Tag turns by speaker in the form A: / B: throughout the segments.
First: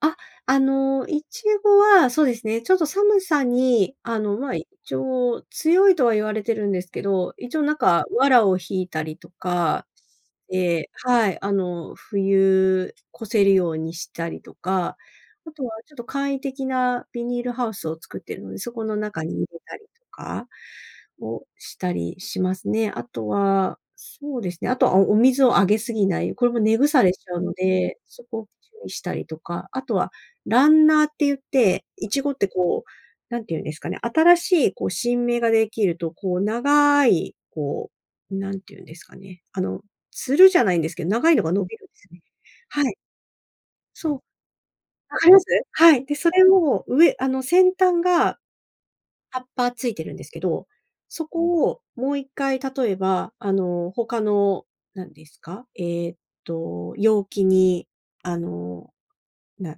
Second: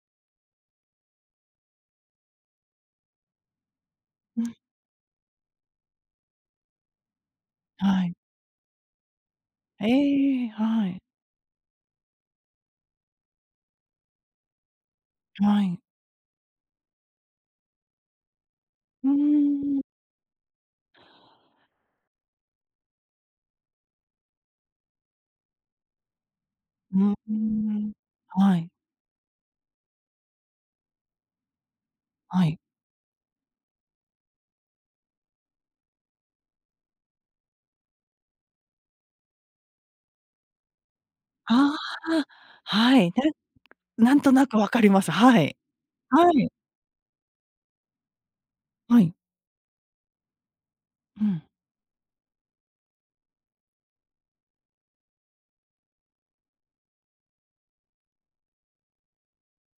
A: あ、あの、イチゴは、そうですね、ちょっと寒さに、あの、
B: うん。
A: ま、一応強いとは言われてるんですけど、一応なん
B: は
A: か
B: い。
A: 藁を引いたりとか
B: ええ、
A: え
B: は
A: え、
B: い。
A: はい、あの冬越せるようにしたりとか、あ
B: は
A: とは
B: い。
A: ちょっと簡易的なビニールハウスを作っているので、そこの
B: うー
A: 中に入れた
B: ん。
A: りとか。をしたりしますね。あとは、そうですね、あとはお水をあげすぎない、これも根
B: う
A: 腐れ
B: う
A: しち
B: ー
A: ゃうの
B: ん。
A: で、そこを
B: はい。
A: 注意したりとか、あとは、ランナーって言って、苺っ
B: は
A: て
B: い。
A: こう、何て言うんですかね、新しいこう新芽が出来ると、こう長い、こう、何て言うんですかね、あの、つるじゃないんですけど、長いのが伸
B: あ
A: びるんですね。
B: あ、
A: はい。
B: はい。な
A: そ
B: な
A: う、
B: んなんとなく分かります。
A: わかり
B: は
A: ます？
B: い。
A: はい、でそ
B: は
A: れ
B: い。
A: を上あの先端が
B: はい。
A: 葉っぱついてるんですけど、
B: う
A: そ
B: ん。
A: こをもう1回、例えば、あの、他の、何ですか、えっと、容器に、あの、な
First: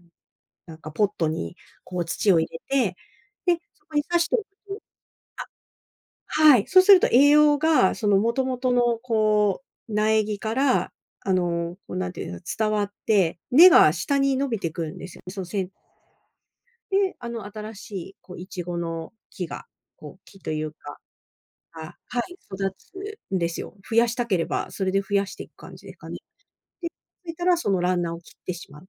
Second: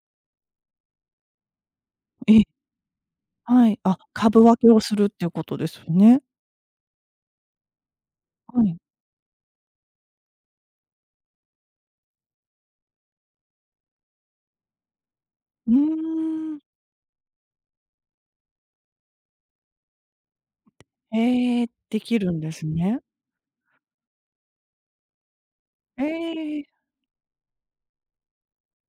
A: なんかポットにこう土
B: え
A: を
B: え。
A: 入れて、で、
B: はい、
A: そこ
B: あ、
A: に刺してお
B: 株
A: く
B: 分けを
A: と
B: するっていうことですね。
A: あ、はい、そうすると栄養が、その元々
B: はい。
A: のこう、苗木から、あの、こう何て言うんですか、伝わって、根が下に伸びてくるんですよ、そのせ
B: う
A: い
B: ーん。
A: で、あの、新しいこう苺の木が、こう、木というか。
B: へえ、
A: あ、
B: でき
A: は
B: る
A: い、
B: んです
A: 育
B: ね。
A: つんですよ。増やしたければ、それで増やしていく感じです
B: へ
A: かね。
B: え。
A: い、ぴいたら、そのランナーを切ってしまう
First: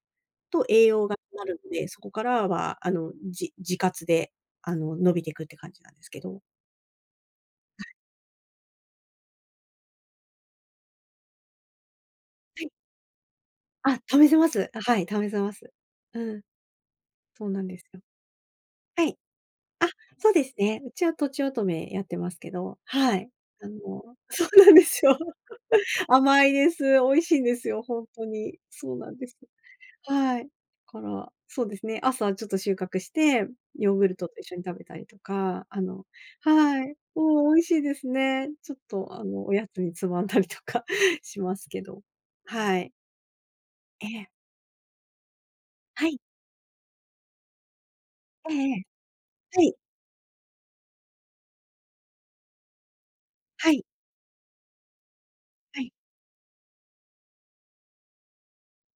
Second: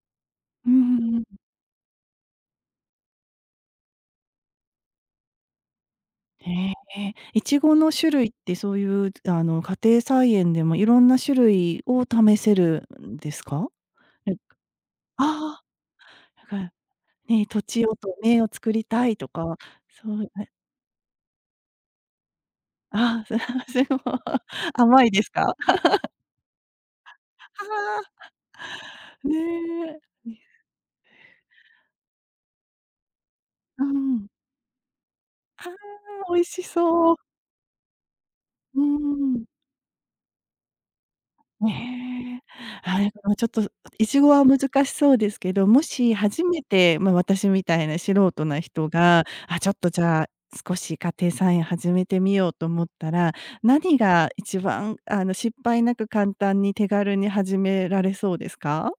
A: と、
B: うー
A: 栄養
B: ん、
A: が
B: うん。
A: なるんで、そこからはあの、じ自活で、あの、伸びていくって感じなんですけど。
B: へえ。苺
A: は
B: の
A: い。
B: 種類ってそういうあの、家庭菜園でもいろんな種類を試せ
A: はい。
B: るんですか？
A: あ、試
B: え。
A: せます。あ、はい、試せま
B: ああ。
A: す。うん。
B: なんか、
A: そ
B: ね、
A: う
B: と
A: なんで
B: ち
A: す
B: お
A: よ。
B: とめを作り
A: は
B: たい
A: い。
B: とか、
A: あ、
B: そう
A: そうで
B: ね。
A: すね、うちはとちおとめやってますけど、は
B: あ、
A: い。
B: わ
A: あ
B: あ、すご。
A: のそうなんで
B: 甘
A: す
B: い
A: よ。
B: ですか？
A: 甘いです、美味し
B: あ
A: いんですよ、ほんとに。そうなんで
B: あ。
A: す。
B: ね
A: はい。
B: え。
A: から、そうですね、朝ちょっと収穫して、
B: うー
A: ヨーグル
B: ん。
A: トと一緒に食べたりとか、
B: ああ、
A: あの
B: 美味し
A: はい、
B: そう。
A: もう美味しいですね。ちょっ
B: う
A: とあ
B: ーん。
A: の、おやつにつまんだりとかしますけど
B: ね。
A: はい。
B: はい、もうちょっと、
A: え
B: イチ
A: え。
B: ゴは難しそうですけど、も
A: は
B: し
A: い。
B: 初めて、ま、私みたいな素人
A: え
B: な
A: えええ。
B: 人が「あ、
A: は
B: ちょっ
A: い。
B: とじゃあ、少し家庭菜園を始めてみよう」と思ったら、
A: はい。
B: 何が一番あの失
A: は
B: 敗
A: い。
B: なく簡単に手軽に始められそうですか？